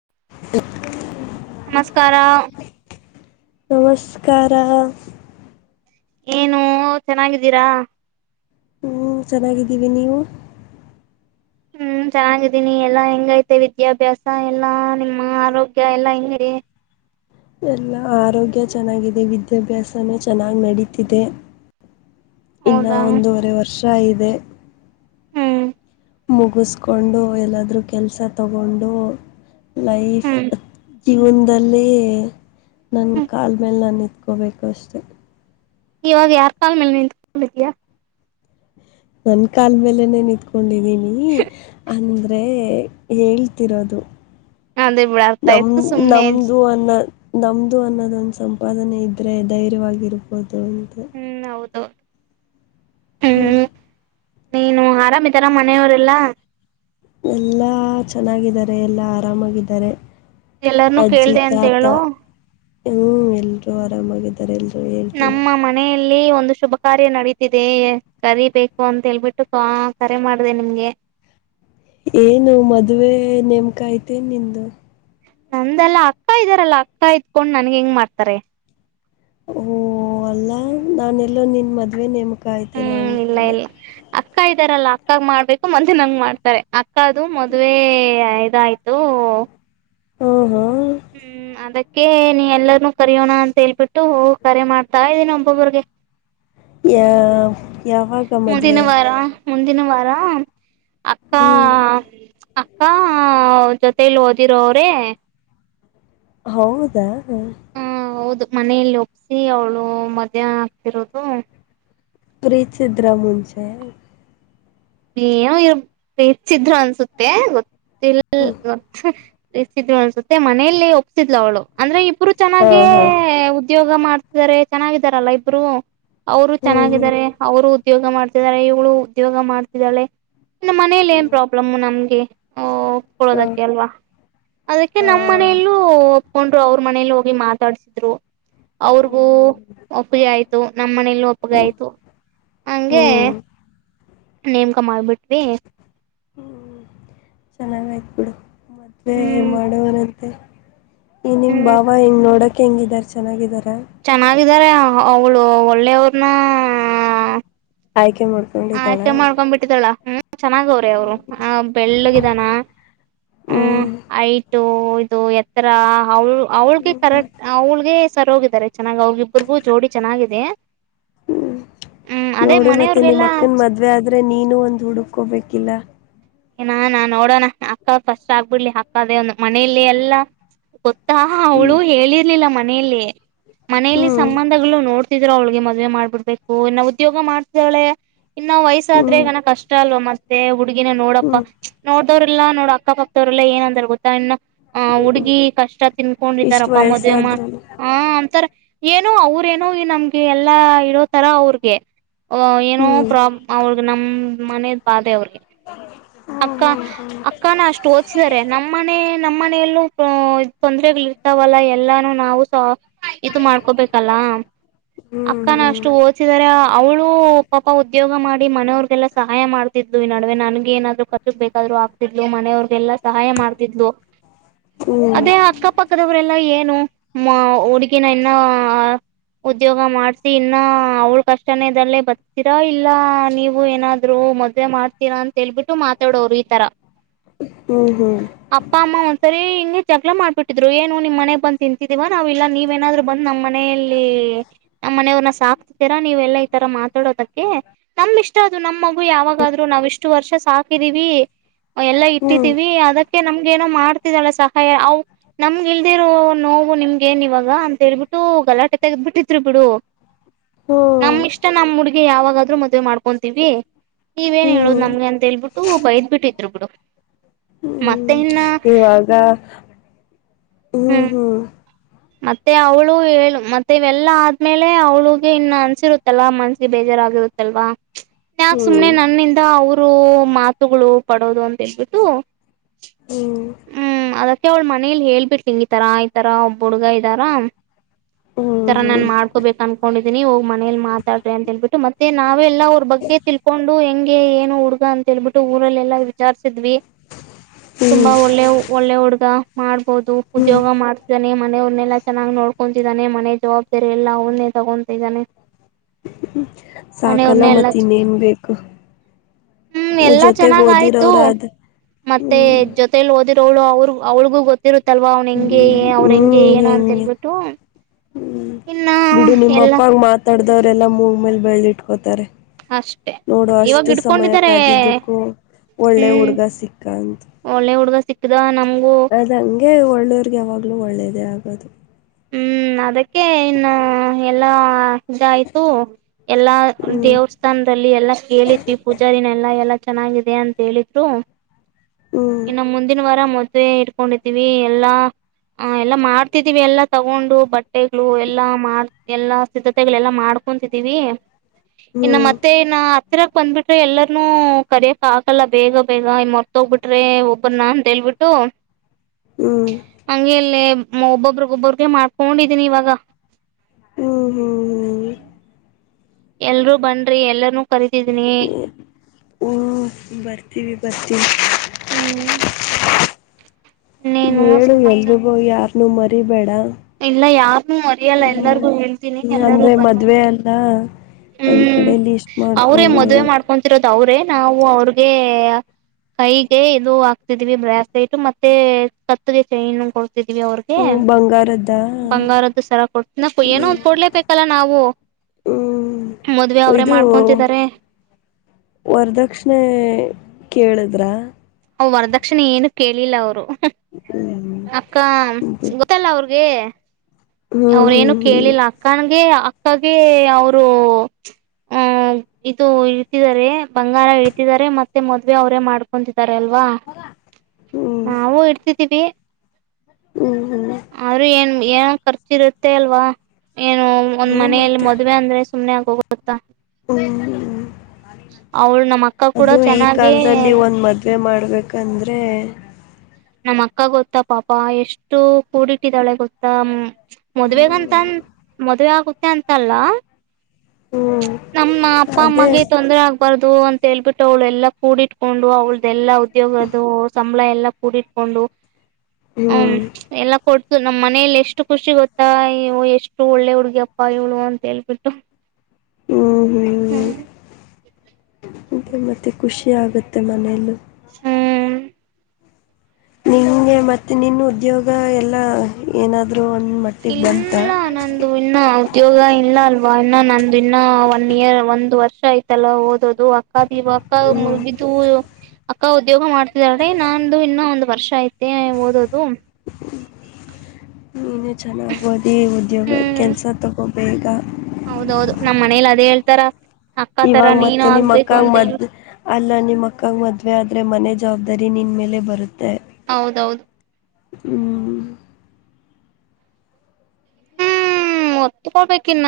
[unintelligible] ನಮಸ್ಕಾರಾ- ನಮಸ್ಕಾರಾ ಏನೂ ಚೆನ್ನಾಗಿದಿರಾ ಹ್ಮ ಚೆನ್ನಾಗಿದಿವಿ ನೀವು ಹ್ಮ್ ಚೆನ್ನಾಗಿದಿನಿ ಎಲ್ಲಾ ಹೆಂಗೈತೆ ವಿದ್ಯಾಭ್ಯಾಸ ಎಲ್ಲಾ ನಿಮ್ಮ್ ಆರೋಗ್ಯ ಎಲ್ಲಾ ಹೆಂಗೆ ಎಲ್ಲಾ ಆರೋಗ್ಯ ಚೆನ್ನಾಗಿದೆ ವಿದ್ಯಾಭ್ಯಾಸನೂ ಚೆನ್ನಾಗಿ ನಡೀತಿದೆ ಇನ್ನ ಹೌದಾ ಒಂದೂವರೆ ವರ್ಷ್ [unintelligible] ಇದೆ ಹ್ಮ್ ಮುಗಿಸ್ಕೊಂಡು ಎಲ್ಲಾದ್ರೂ ಕೆಲ್ಸ ತಗೊಂಡು ಲೈಫ್ ಹ್ಮ್ ಜೀವನದಲ್ಲಿ ನನ್ನ ಹ್ಮ್ ಕಾಲ್ ಮೇಲೆ ನಾನ್ ನಿತ್ಕೋಬೇಕು ಅಷ್ಟೆ ಇವಾಗ ಯಾರ್ ಕಾಲ್ ಮೇಲೆ ನಿಂತ್ತ್ಕೊಂಡಿದಿಯಾ ನನ್ನ ಕಾಲ್ ಮೇಲೆನೆೇ ನಿತ್ಕೊಂಡಿದಿನೀ ಅಂದ್ರೇ ಹೇಳ್ತಿರೋದು ಅದೇ ಬಿಡ ಅರ್ಥ ನಮ್ ಆಯ್ತು ಸುಮ್ನೆ ನಮ್ದು ಅನ್ನದ್ ನಮ್ದು ಅನ್ನೋದೊಂದು ಸಂಪಾದನೆ ಇದ್ರೆ ಧೈರ್ಯವಾಗಿರ್ಬಹುದು [unintelligible] [unintelligible] ಹ್ಮ್ ನೀನು ಆರಾಮಿದರ ಮನೆವ್ರೆಲ್ಲ ಎಲ್ಲಾ ಚೆನ್ನಾಗಿದರೆ ಎಲ್ಲಾ ಆರಾಮಾಗಿದರೆ ಎಲ್ಲಾರ್ನುೂ ಅಜ್ಜಿ ಕೇಳ್ದ ಅಂತ ತಾತ ಹೇಳು ಹ್ಮ್ ಎಲ್ರೂ ಆರಾಮಾಗಿದರೆ ಎಲ್ರು ನಮ್ಮ ಮನೆ ಇಲ್ಲಿ ಒಂದು ಶುಭ ಕಾರ್ಯ ನಡೀತಿದೆ ಕರಿಬೇಕು ಅಂತ್ ಹೇಳ್ಬಿಟ್ಟು ಕರೆ ಮಾಡ್ದೆ ನಿಮ್ಗೆ ಏನು ಮದ್ವೇ ನೇಮ್ಕ ಆಯ್ತ್ ಏನ್ ನಿಂದು ನಂದಲ್ಲಾ ಅಕ್ಕ ಇದರಲ್ಲ ಅಕ್ಕ ಇಡ್ತ್ಕೊಂಡ್ ನನ್ಗ್ ಹೆಂಗ್ ಮಾಡ್ತರೆ ಓ ಅಲ್ಲಾ ನಾನೆಲ್ಲೋ ನಿನ್ ಮದ್ವೆ ನೇಮ್ ಕಾಯ್ತೇನೋ ಹ್ಮ್ ಇಲ್ಲ ಅನ್ಕೋಂಡೆ ಇಲ್ಲ ಅಕ್ಕ ಇದರಲ್ಲಾ ಅಕ್ಕಗ್ ಮಾಡ್ಬೇಕು ಮತ್ತ್ ನಂಗ್ ಮಾಡ್ತಾರೆ ಅಕ್ಕ ಕ್ಕದು ಮದ್ವೇ ಆಯ್ ಇದ್ ಆಯ್ತೂ ಹ್ಮ್ ಹ್ಮ್ ಹ್ಮ್ ಅದಿಕ್ ಕೆ ನೀ ಎಲ್ಲಾರ್ನು ಕರಿಯೋಣ ಅಂತ್ ಹೇಳ್ಬಿಟ್ಟು ಕರೆ ಮಾಡ್ತಾಯಿದಿನಿ ಒಬ್ಬೊಬ್ಬ್ರಿಗೆ ಯಾವಾಗ ಮದ್ವೆ ಮುಂದಿನ್ ವಾರ ಹ್ಮ್ ಹಾ ಜೊತಲಿ ಓದಿರ ಅವ್ರೇ ಹೌದಾ ಹ ಹೌದು ಮನೆಯಲ್ಲಿ ಒಪ್ಸಿ ಅವಳು ಮದ್ವೆ ಆಗ್ತಿರೋದು ಪ್ರೀತಿಸಿದ್ರ ಮುಂಚೆ ಏನೋ ಇವ್ರು ಪ್ರೀತಿಸಿದ್ರು ಅನ್ಸುತ್ತೆ ಗೊತ್ತ ಹ್ಮ್ [unintelligible] ಅನ್ಸುತ್ತೆ ಮನೇೆಯಲ್ಲಿ ಒಪ್ಸಿದಲು ಅವಳು ಅಂದ್ರೆ ಒಬ್ರು ಹಾ ಚೆನ್ನಾಗೆ ಹಾ ಉದ್ಯೋಗ ಮಾಡ್ತಿದ್ದಾರೆ ಚೆನ್ನಾಗಿದಾರಲ್ಲಾ ಇಬ್ರು ಅವ್ರು ಹ್ಮ್ ಹ್ಮ್ ಚೆನ್ನಾಗಿದ್ದಾರೆ ಅವ್ರು ಉದ್ಯೋಗ ಮಾಡ್ತಿದಿದ್ದಾರೆ ಇವ್ಳು ಉದ್ಯೋಗ ಮಾಡ್ ಇದಾಳೆ ಇನ್ನ ಮನೇಲಿ ಏನ್ ಹ್ಮ್ ಪ್ರಾಬ್ಲಮ್ಮ್ ನಮ್ಗೆ ಹಾ ಮಾಡ್ಕೊಡೋದಕ್ಕೆ ಅಲ್ವಾ ಅದಕ್ಕೆ ಹಾ ನಮ್ಮ್ ಮನೆಯಲ್ಲೂ ಒಪ್ಕೋಂಡ್ರು ಅವ್ರ ಮನೇಲಿ ಹೋಗಿ ಮಾತಾಡ್ಸಿದ್ರು ಅವ್ರಗೂ ಹ್ಮ್ ಹ್ಮ್ ಒಪ್ಪಗೆ ಆಯ್ತು [unintelligible] ನಮ್ಮ್ ಮನೆಲ್ಲಿ ಹ್ಮ್ ಒಪ್ಪಗಾಯ್ತು ಹಂಗೆ ಹ್ಮ್ ನೇಮಕಾ ಮಾಡ್ಬಿಟ್ವಿ ಹ್ಮ್ ಚೆನ್ನಾಗಯ್ತ್ ಬಿಡು ಮತ್ತೆ ಹ್ಮ್ ಮಾಡೋವರತ್ರ ಮತ್ತೆ ಹೇ ನಿಮ್ ಹ್ಮ್ ಭಾವ ಹೆಂಗ್ ನೋಡಕ್ ಹೆಂಗಿದ್ದಾರೆ ಚೆನ್ನಾಗಿದ್ದಾರಾ ಚೆನ್ನಾಗಿದಾರೆ ಅವಳು ಒಳ್ಳೆಯವ್ರನ್ನ ಹಾಗೆ ಆಕೆ ಮಾಡ್ಕೊಂಡ್ಬ ಬಿಟ್ಟಿದಳ ಹ್ಮ್ ಚೆನ್ನಾಗ ಅವ್ರೆ ಅವ್ರು ಹ್ಮ್ ಆ ಬೆಳ್ಳಗಿದಾನ ಹ್ಮ್ ಐಟು ಇದು ಎತ್ತರಾ ಅವಳು ಅವಳಿಗೆ ಕರೆಕ್ಟ್ ಹ್ಮ್ ಅವ್ಳಿಗೆ ಸರ್ ಹೋಗಿದ್ದಾರೆ ಚೆನ್ನಾಗಿ ಅವಗಿಬ್ಬ್ರಗೂ ಜೋಡಿ ಚೆನ್ನಾಗಿದೆ ಹ್ಮ್ ಹ್ಮ್ ಅದೇ ನೋಡು ಮತ್ತೆ ಮನೆಯವ್ರಿಗೆಲ್ಲಾ ನಿಮ್ಮ ಅಕ್ಕನ್ ಮದ್ವೆ ಆದ್ರೆ ನೀನು ಒಂದ್ ಹುಡುಕ್ಕೋಬೇಕಿಲ್ಲಾ ನಾನ್ ನೋಡೋಣ ಅಕ್ಕ ಫಸ್ಟ್ ಆಗ್ಬಿಡ್ಲಿ ಅಕ್ಕ ಒಂದು ಮನೆಯಲ್ಲಿ ಎಲ್ಲಾ ಗೊತ್ತಾ ಹ್ಮ್ ಅವಳು ಹೇಳಿರ್ಲಿಲ್ಲ ಮನೆಯಲ್ಲಿ ಮನೆಲ್ಲಿ ಹ್ಮ್ ಸಂಬಂಧಗಳು ನೋಡ್ ಅವ್ಳಿಗೆ ಮದ್ವೆ ಮಾಡ್ಬಿಡ್ಬೇಕು ಇನ್ನು ಉದ್ಯೋಗ ಮಾಡ್ತಿದಳೆ ಇನ್ನು ವಯಸ್ಸಾದ್ರೆ ಹ್ಮ್ ಈಗಾನ ಕಷ್ಟ ಅಲ್ವಾ ಮತ್ತ ಹುಡುಗಿನ ನೋಡ್ ಹ್ಮ್ ಅವ್ರಲ್ಲ ನೋಡ್ ಅಕ್ಕ ಪಕ್ದವ್ರಲ್ಲ ಏನ್ ಅಂದ್ರ ಗೊತ್ತಾ ಇನ್ನು ಹ ಹುಡ್ಗಿ ಕಷ್ಟ ಇಷ್ಟ್ ತಿನ್ಕೊಂಡಿದ್ದಾರಪ್ಪ ಮದ್ವೆಮ್ಮ ವಯಸ್ಸಾದ್ರೂನು ಹಾ ಅಂತಾರ ಏನುೋ ಅವ್ರೇನುೋ ಈ ನಮ್ಗೆ ಎಲ್ಲಾ ಇರೋತರ ಅವ್ರಗೆ ಏನೋ ಹ್ಮ್ ಪ್ರಾಬ್ ಅವಿಗೆ ನಮ ಾನ ಬಾದೆ ಅವ್ರಿಗೆ ಹ್ಮ ಅಕ್ಕ ಅಕ್ಕಾನ ಅಷ್ಟು ಓದಸಿದಾರೆ ನಮ್ಮನೆ ನಮ್ಮನೆ ಮನೆಯಲ್ಲೂ ತೊಂದ್ರರೆಗಳ ಇರ್ತಾವಲ್ಲ ಎಲ್ಲಾನು ನಾವು ಸ ಇದು ಮಾಡ್ಕೊಬೇಕಲ್ಲ ಅಕ್ಕನ ಅಷ್ಟು ಹ್ಮ್ ಓಸಿದಿದ್ದಾರೆ ಅವಳ ಪಾಪ ಉದ್ಯೋಗ ಮಾಡಿ ಮನೆಯವ್ರಗೆಲ್ಲಾ ಸಹಾಯ ಮಾಡ್ತಿದ್ು ಈ ನಡುವೆ ನನ್ಗೆ ಏನಾದ್ರು ಗ್ ಬೇಕಾದ್ರು ಆ ಮನೆಯವ್ರಗೆಲ್ಲ ಸಹಾಯ ಮಾಡ್ತಿದ್ಲು ಹ್ಮ್ ಹ್ಮ್ ಅದೇ ಅಕ್ಕಪಕ್ಕದವರೆಲ್ಲ ಏನ್ ಹುಡುಗಿನ ಇನ್ನ ಉದ್ಯೋಗ ಮಾಡ್ಸಿ ಇನ್ನ ಅವ್ಳ ಕಷ್ಟನೇದಲ್ಲೇ ಬರ್ತೀರಾ ಇಲ್ಲ ನೀವು ಏನಾದ್ರು ಮದ್ವೆ ಮಾಡ್ತೀರಾ ಅಂತ ಹೇಳ್ಬಿಟ್ಟು ತೊಡೋರು ಈ ತರ ಹ್ಮ್ ಹ್ಮ್ ಹ್ಮ್ ಅಪ್ಪ ಅಮ್ಮ ಒ ಸರಿ ಗೆ ಜಗಳ ಮಾಡ್ಬಿಟ್ಟಿದ್ರು ಏನು ನಿಮ್ಮ ಮನೆಗ್ ಬಂದ ತಿಂತಿದೀವ ನಾವ್ ಇಲ್ಲಾ ನೀವೇನಾದ್ರು ಬಂದ ನಮ್ಮ್ ಮನೆಯಲ್ಲಿ ನಮ್ಮ ಮನೆಯವ್ರನ್ನ ಸಾಕ್ತಿತೀರಾ ನೀವ ಎಲ್ಲಾ ಈ ತರ ಮಾತಾಡೋದಕ್ಕೆ ನಮ್ ಇಷ್ಟ ಅದು ನಮ್ ಮಗು ಯಾವಾಗಾದ್ೂ ನಾವ್ ಇಷ್ಟು ವರ್ಷ ಸಾಕ್ ಪ್ರರಿವಿ ಎಲ್ಲಾ ಹ್ಮ್ ಇಟ್ಟತಿೀವಿ ಅದಕ್ಕೆ ನಮ್ಗ ಏನೋ ಮಾಡ್ತ ತಿದಳ ಸಹಾಯ ಅವು ನಮ್ಗೆ ಇಲ್ದಿರೋ ನೋವು ನಿಮ್ಗೆ ಏನ್ ಇವಾಗ ಅಂತ ಹೇಳ್ಬಿಟ್ಟು ಗಲಾಟೆ ತೆೆಗೆದ್ಬಿಟ್ಟಿದ್ರು ಬಿಡು ಹ್ಮ್ ನಮ್ಮ್ ಇಷ್ಟ ನಮ್ಮ ಹುಡುಗಿ ಯಾವಾಗಾದ್ರೂ ಮದ್ೆ ಮಾಡ್ಕೊಂತೀವಿ ನೀವೇನ್ ಹೇಳುದು ಹ್ಮ್ ನಮಗೆ ಅ ಹೇಳ್ಬಿಟ್ಟು ದ್ ಬಿಟ್ಟ ಇದ್ರು ಬಿಡು ಮತ್ತೆ ಹ್ಮ್ ಇನ್ನ ಇವಾಗ ಹ್ಮ್ ಹ್ಮ್ ಮತ್ತೆ ಅವಳು ಹೇಳು ಮತ್ತೆ ಇವೆಲ್ಲ ಆದ್ಮೇಲೆ ಅವಳಿಗೆ ಇನ್ನು ಅನ್ಸಿರುತ್ತಲ್ಲ ಮನ್ಸಿಗೆ ಬೇಜಾರಾಗಿರುತ್ತಲ್ವಾ ಯಾಕ ಸುಮ್ನೆ ಹ್ಮ್ ನನ್ನಿಂದ ಅವರು ರು ಮಾತುಗಳು ಪಡೋದು ಅಂತೇಳ್ಬಿಟ್ಟು ಹ್ಮ್ ಅದಕ್ಕೆ ಅವ್ಳ ಮನೇಲಿ ಹೇಳ್ಬಿಟ್ಲಿಿಂಗ್ ಈ ತರ ಈತರ ಬುಡ್ಗಾ ಇದ್ದಾರಾ ಈ ತರ ಹ್ಮ್ ನಾನ್ ಹ್ಮ್ ಮಾಡ್ಕೊಬೇಕು ಅನ್ಕೊಂಡಿದ ಇದನಿ ಹೋಗಿ ಮನೇಲಿ ಮಾತಾಡ್ರಿ ಅಂತ ಹೇಳ್ಬಿಟ್ಟು ಮತ್ತೆ ನಾವೇ ಎಲ್ಲಾ ಅವ್ರ ಬಗ್ಗೆ ತಿಳ್ಕೊಂಡು ಹೆಂಗೆ ಏನು ಹುಡುಗ ಅಂತ ಹೇಳ್ಬಿಟ್ಟು ಊರಲ್ಲ ಎಲ್ಲಾ ವಿಚಾರಸಿದ್ವಿ ತುಂಬಾ ಹ್ಮ್ ಒಳ್ಳೆ ಒಳ್ಳೆ ಹುಡುಗ ಮಾಡ್ ಹೌದು ಹ್ಮ್ ಉದ್ಯೋಗ ಮಾಡ್ಸ ನೆ ಮನೆವನ್ನೆಲ್ಲ ಚೆನ್ನಾಗ್ ನೋಡ್ಕೊಂತಿದ್ದಾನೆ ಮನೆ ಜವಾಬ್ದಾರಿ ಎಲ್ಲಾ ಅವನ್ನೆ ತಗೊತಿದ್ದಾನೆ ಹ್ಮ ಮನೆಯವ್ರನ್ನ ಸಾಕಲ್ಲ ಎಲ್ಲ ಮತ್ತನ ಇನ್ ಏನ್ ಬೇಕು ಹ್ಮ್ ಎಲ್ಲಾ ಜೊತೆಗ್ ಚೆನ್ನಾಗ್ ಆಯ್ತು ಓದಿರವ್ರ ಅದ್ ಮತ್ತೆ ಹ್ಮ್ ಜೊತೆೇಲಿ ಓದಿರೋಳು ಅವ್ರ ಅವ್ ಗೊ ರುತ್ತಲ್ವ ಅವ್ನು ಹೆಂಗೆ ಹ್ಮ್ ಅವ ನಂಗೆ ಹ್ಮ್ ಏನ ಅಂತ ಹೆಂಗೆ ಹೇಳ್ಬಿಟ್ಟು ಹ್ಮ್ ಇನ್ನ ಬಿಡು ನಿಮ್ಮ ಎಲ್ಲ ಅಪ್ಪಾಗ ಮಾತಾಡ ಇದವರೆೆಲ್ಲ ಮೂಗ ಮೇಲೆ ಬೆರಾಳ್ಳಿಟ್ಕೋತಾರೆ ಅಷ್ಟೆ ನೋಡು ಇವಾಗ ಅಷ್ಟು ಸಮಯ ಇಡ್ಕೊಂಡಿದ್ದಾರೆ ಕಾದಿದ್ದಕ್ಕೂ ಒಳ್ಳೆ ಹ್ಮ್ ಹುಡ್ಗ ಸಿಕ್ಕಂತ ಒಳ್ಳೆ ಹುಡ್ಗ ಸಿಕ್ಕದ ನಮಗೂ ಒಳ್ಳೆಯದೇ ಆಗೋದು ಹ್ಮ್ ಅದಕ್ಕೆ ಇನ್ನು ಎಲ್ಲ ಇದ ಆಯ್ತು ಎಲ್ಲಾ ಹ್ಮ್ ದೇವಸ್ಥಾನದಲ್ಲಿ ಎಲ್ಲಾ ಕೇಳಿದ್ವಿ ಪೂಜಾ ದಿನ ಎಲ್ಲಾ ಎಲ್ಲ ಚೆನ್ನಾಗಿದೆ ಅಂತ ಹೇಳಿದ್ರು ಹ್ಮ್ ಇನ್ನು ಮುಂದಿನ ವಾರ ಮ ಮ ಇಡ್ಕೊಂಡಿದೀವಿ ಎಲ್ಲಾ ಎಲ್ಲಾ ಮಾಡ್ತಿದೀವಿ ಎಲ್ಲಾ ತಗೊಂಡು ಬಟ್ಟೆಗಳು ಎಲ್ಲಾ ಮಾಡ ಎಲ್ಲಾ ಸಿದ್ಧತೆಗಳೆಲ್ಲಾ ಮಾಡ್ಕೊಂತಿದ್ದೀವಿ ಇನ್ನು ಹ್ಮ್ ಮತ್ತೆ ಇನ ಹತ್ತಿರಕ್ ಬಂದ್ಬಿಟ್ರೆ ಎಲ್ಲರನುೂ ಕಡಿಯಕ್ ಹಕಲ್ಲ ಬೇಗ ಬೇಗ ಮರ್ತ ಹೋಗ್ಬಿಟ್ರಿ ಒಬ್ಬರ್ನ ಅಂತೇಳ್ಬಿಟ್ಟು ಹ್ಮ್ ಹಂಗ ಅಲ್ಲೇ [unintelligible] ಮಾಡ್ಕೊಂಡಿದೀನಿ ಇವಾಗ ಹ್ಮ್ ಹ್ಮ್ ಹ್ಮ್ ಎಲ್ರೂ ಬನ್ ರಿ ಎಲ್ಲನೂ [inaudible] ಬರ್ತಿವಿ ಬರ್ತೀವಿ ಹ್ಮ್ ಇನ್ನೇನು ಹೇಳು ಸಮಾಚಾರ ಎಲ್ರಿಗೋ ಯಾರ್ ನುಮ್ಮರಿಬೇಡ ಇಲ್ಲ ಯಾ ಹ್ಮ ಅಂದ್ರೆ ಬನ್ನಿ ಮದ್ವೆ ಅಲ್ಲ ಒಂದ್ ಹ್ಮ್ ಕಡೆ ಲಿಸ್ಟ್ ಅವ್ರೇ ಮಾಡ್ಕೊಂಡು ಮದ್ವೆ ಮಾಡ್ಕೊಂತರೋ ಅವ್ರೆ ನಾವು ಅವ್ರಿಗೆ ಕೈಗೆ ಇದು ಹಾಕ್ತಿದೀವಿ ಬ್ರಾಸ್ಲೆಟ್ ಮತ್ತೆ ಕತ್ಗೆ ಚೈನ್ ವಿ ಅವ್ರಿಗೆ ಹ್ಮ್ ಬಂಗಾರದ್ದ ಬಂಗಾರದ್ದು ಸರ ಕೊಡ್ತ ನ ಏನೋ ಹ್ಮ್ ಒಂದ ಕೊಡ್ಲೇಬೇಕಲ್ಲ ನಾವು ಮದ್ವೆ ಹ್ಮ್ ಅವ್ರೇ ಇದು ಮಾಡ್ಕೊಂತಿದ್ದಾರೆ ವರದಕ್ಷಿಣೆ ಕೇಳದು [unintelligible] ಹಾ ವರದಕ್ಷಿಣ ಏನು ಕೇಳಿಲ್ಲ ಅವ್ರು ಹಾ ಅಕ್ಕ ಗೊತ್ತಲ್ಲ [unintelligible] ಹ್ಮ್ ಅವ್ರೇನು ಹ್ಮ್ ಹ್ಮ್ ಕೇಳಿಲ್ಲ ಅಕ್ಕನಗೆ ಅಕ್ ಅಕ್ಕಗೆ ಅವರು ಹಾ ಇದು ಇಳ್ತಿದ್ದಾರೆ ಬಂಗಾರ ಇಳ್ತಿದ್ದಾರೆ ಮತ್ತೆ ಮದ್ವೆ ಅವರೇ ಮಾಡ್ಕೊಂತ ಅಲ್ವಾ [inaudible] ಹ್ಮ್ ನಾವು ಇಡ್ತಿದ್ದೀವಿ ಹ್ಮ್ ಹ್ಮ್ ಅವ್ರು ಏನ್ [unintelligible] ಇರುತ್ತೇ ಅಲ್ವಾ ಏನು ಒಂದ್ ಹ್ಮ್ ಮನೆಯಲ್ಲಿ ಮತ್ತೆ ಮದ್ವೆ ಅಂದ್ರೆ ಸುಮ್ಮನೆ ಆಗೋಗು [unintelligible] ಹ್ಮ್ ಅವಳು ನಮ್ಮ ಅಕ್ಕ ಕೂಡ ಅದು ಈ ಚೆನ್ನಾಗಿ ಕಾಲದಲ್ಲಿ ಒಂದ್ ಮದ್ವೆ ಮಾಡ್ಬೇಕಂದ್ರೆ ನಮ್ಮ್ ಅಕ್ಕ ಗೊತ್ತಾ ಪಾಪ ಎಷ್ಟು ಕೂಡಿಟ್ಟಿದಾಳೆ ಗೊತ್ತಾ ಮದ್ವೆಗಂತ ಮದ್ವೆ [unintelligible] ಅಂತಲ್ಲ ಹ್ಮ್ ನಮ್ಮ ಅಪ್ಪ ಅದೇ ಅಮ್ಮಗೆ ತೊಂದರೆ ಆಗ್ಬಾರ್ದು ಅಂತ ಹೇಳ್ಬಿಟ್ಟು ಅವಳೆಲ್ಲ ಕೂಡಿ ಇಟ್ಕೊಂಡು ಅವಳ್ದೆಲ್ಲ ಉದ್ಯೋಗದು ಸಂಬಳ ಎಲ್ಲ ಕೂಡಿಟ್ಕೊಂಡು ಹ್ಮ್ ಎಲ್ಲ ಕೊಟ್ಟ ನಮ್ಮ್ ಮನೇಲಿ ಎಷ್ಟು ಖುಷಿ ಗೊತ್ತಾ ಎಷ್ಟು ಒಳ್ಳೆ ಹುಡ್ಗಿಪ್ಪ ಇವ್ಳು ಅಂತ ಹೇಳ್ಬಿಟ್ಟು ಹ್ಮ್ ಹ್ಮ್ ಅದೇ ಮತ್ತೆ ಖುಷಿ ಆಗುತ್ತೆ ಮನೆಲ್ಲಿ ಹ್ಮ್ ನಿಂಗೆ ಮತ್ತೆ ನಿನ್ ಉದ್ಯೋಗ ಎಲ್ಲಾ ಏನಾದ ಇಲ್ಲ ನಂದು ಇನ್ನ ಉದ್ಯೋಗ ಇಲ್ಲ ಅಲ್ವಾ ಇನ್ನ ನಂದು ಇನ್ನ ಒನ್ ಇಯರ್ ಒಂದ್ ವರ್ಷ ಆಯ್ತಲ್ಲ ಓದೋದು ಅಕ್ಕ [unintelligible] ಹ್ಮ್ ಅಕ್ಕ ಉದ್ಯೋಗ ಮಾಡ್ತಿದಾಳೆ ನಂದು ಇನ್ನ ಒಂದ್ ವರ್ಷ ಐತೆ ಓದೋದು [unintelligible] ಚೆನ್ನಾಗಿ ಓದಿ ಉದ್ಯೋಗ ಹ್ಮ್ ಕೆಲಸ ತಗೋ ಬೇಗ ಹೌದೌದು ನಮ್ಮ್ ಮನೇಲಿ ಅದೇ ಹೇಳ್ತಾರ ಅಕ್ಕ ತರ ಇವಾಗ ಮತ್ತೆ ನೀನು ನಿಮ್ ಆಗ್ಬೇಕು ಅಕ್ಕಂಗ ಅಂತ ಮದ್ ಹೇಳಿ ಅಲ್ಲ ನಿಮ್ ಅಕ್ಕಂಗ ಮದ್ವೆ ಆದ್ರೆ ಮನೆದ ಜವಾಬ್ದಾರಿ ನಿನ್ ಮೇಲೆ ಬರುತ್ತೆ ಹೌದೌದು ಹ್ಮ್. ಹ್ಮ್ ಒತ್ಕೊಳ್ಬೇಕ ಇನ್ನ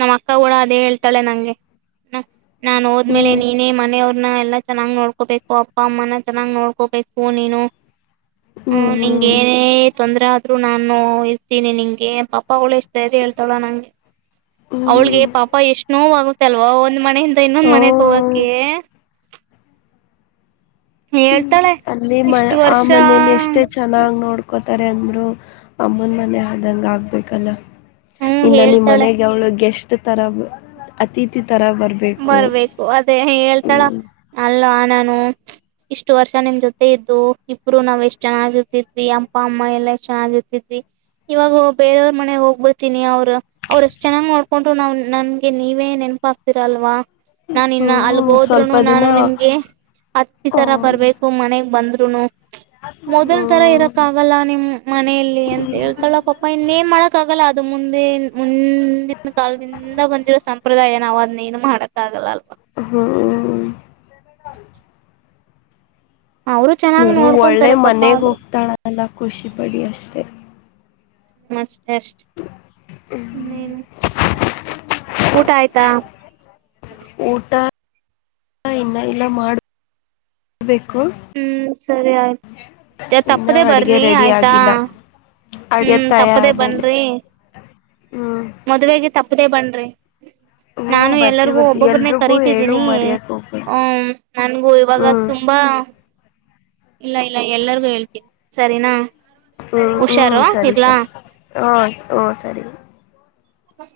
ನಮ್ಮ್ ಅಕ್ಕ ಕೂಡ ಅದೇ ಹೇಳ್ತಾಳೆ ನಂಗೆ ನಾನ್ ಹೋದ್ಮೇಲೆ ಹ್ಮ್ ನೀನೇ ಮನೆಯವ್ ಎಲ್ಲಾ ಚೆನ್ನಾಗ್ ನೋಡ್ಕೋಬೇಕು ಅಪ್ಪ ಅಮ್ಮನ ಚೆನ್ನಾಗ್ ನೋಡ್ಕೋಬೇಕು ನೀನು ಹ ಹ್ಮ್ ನಿಂಗ ಹ್ಮ್ ಏನೇ ತೊಂದ್ರರೆ ಅದ್ರ್ ರು ನಾನು ಇರ್ತೀನಿ ನಿಂಗೆ ಪಾಪ ಅವಳ ಎಷ್ಟು ಸರಿ ಹಳ್ತಾವಳ ನಂಗೆ ಅವಳಿಗೆ ಹ್ಮ್ ಪಾಪ ಎಷ್ಟ ನೋವಾಗುತ್ತ ಸಲ್ವಾ ಒಂದ್ ಮನೆಯಿಂದ ಇನ್ನೊಂದ್ ಓ ಮನೆಗೆ ಹೋಗಕೆ ಹ್ಮ್ ಹೇಳ್ತಾಳೆ ಅಲ್ಲಿ ಮ ಇಷ್ಟು ಆ ವರ್ಷ ಮನೇಲಿ ಎಷ್ಟೇ ಚೆನ್ನಾಗ್ ನೋಡ್ಕೊ ತಾರೆ ಅಂದರು ಅಮ್ಮನ್ ಮನೆ ಆದಂಗಗೆ ಆಗ್ಬೇಕಲ್ಲ ಹ್ಮ್ ಇನ್ನ ನಿಮ್ ಹೇಳ್ತಾಳೆ ಮನೆಗೆ ಅವ್ಳಗ್ಗೆಷ್ಟ ತರ ಅತಿಥಿತರವರು ಬರ್ಬೇಕು ಅದೇ ಹೇಳ್ತಾಳ ಅಲ್ಲವಾ ನಾನು ಇಷ್ಟು ವರ್ಷ ನಿಮ್ ಜೊತೆ ಇದ್ದು ಇಬ್ರು ನಾವ್ ಎಷ್ಟ್ ಚೆನ್ನಾಗಿ ಇರ್ತಿದ್ವಿ ಅಪ್ಪ ಅಮ್ಮ ಎಲ್ಲಾ ಎಷ್ಟ ಚೆನ್ನಾಗಿರ್ತಿದ್ವಿ ಇವಾಗ ಬೇರೆಯವ್ರ ಮನೆ ಹೋಗ್ಬಿಡ್ತೀನಿ ಅವರು ಅವ್ರು ಎಷ್ಟ್ ಚೆನ್ನ್ ನೋಡ್ಕೊಂಡ್ರು ನಾವ್ ನನ್ಗೆ ನೀವೇ ನೆನಪ ಆಗ್ತಿದವಿ ಚಲ್ವ ನಾಾನ ಇನ್ನ ಹ್ಮ್ ಸ್ವಲ್ಪ ಅಲ್ಗೋದ್ರುೂನು ದಿನ ನಾನು ನಿಮ್ಗೆ ಹ ಹತ್ತಿ ತರ ಹ್ಮ್ ಬರ್ಬೇಕು ಮನೆಗ್ ಬಂದ್ರು ಚ ಮೊದಲ್ ತರ ಇರಕ್ ಆಗಲ್ಲ ನಿಮ್ ಮನೆಯಲ್ಲಿ ಅಂತ ಹೇಳ್ತಾಳ ಪಾಪ ಇನ್ನೇನ್ ಮಾಡಕ್ ಆಗಲ್ಲ ಅದು ಮುಂದೆ ಹಿಂದಿನ ಕಾಲದಿಂದ ಬಂದಿರೋ ಸಂಪ್ರದಾಯ ನ ವದ್ನೇ ಏನುಮಾಡಕ್ಕಾಗಲಾ ಹ್ಮ್ ಅವರು ಚೆನ್ನಾಗ್ ನೋಡ ಒಳ್ಳೆ ನೋಡ್ಕೊಂತಾರೆ ಪಾಪ ಮನೆಗ್ ಅದು ಹೋಗ್ತಾಳ ಎಲ್ಲ ಖುಷಿ ಪಡಿ ಅಷ್ಟೆ ಮಸ್ ಎಷ್ಟ ನೀನ್ ಊಟ ಆಯ್ತಾ ಊಟ ಇನ್ನ ಇಲ್ಲ ಮಾಡಬೇಕು ಹ್ಮ್ ಸರಿ ಆಯ್ತು ಇನ್ನ ತಪ್ಪದೆೇ ಅಡ್ಗೆ ಬರ್ರಿ ರೆಡಿ ಆಯ್ತಾ ಆಗಿಲ್ಲ ಅಡ್ಗೆ ಹ್ಮ್ ತಯಾರ ತಪ್ಪದೆೇ ಮೇಲೆ ಬನ್ಿ ಹ್ಮ್ ಮದ್ವೆೆಗೆ ತಪ್ಪ ಇದೇ ಬನ್್ರೆ ಹ್ಮ್ ನಾನು ಬರ್ತೀವಿ ಎಲ್ಲರಿಗು ಬರ್ತೀವಿ ಒಬ್ಬೊಬ್ಬ್ರನೆೇ ಎಲ್ರಿಗೂ ಹೇಳು ಕರಿೀತಿದ್ದೀನಿ ಮರ್ಯಕ್ ಹೋಗ್ಬೇಡ ಹ ನನ್ಗೂ ಇವಾಗ ಹ್ಮ್ ತುಂಬಾ ಇಲ್ಲ ಇಲ್ಲ ಎಲ್ಲರಿಗೂ ಹೇಳ್ತೀನಿ ಸರಿನಾ ಹ್ಮ್ ಹ್ಮ್ ಹುಷಾರು ಸರಿ ಇರ್ಲಾ ಸರಿ ಹ ಹ್ಮ ಸರಿ ಹ್ಮ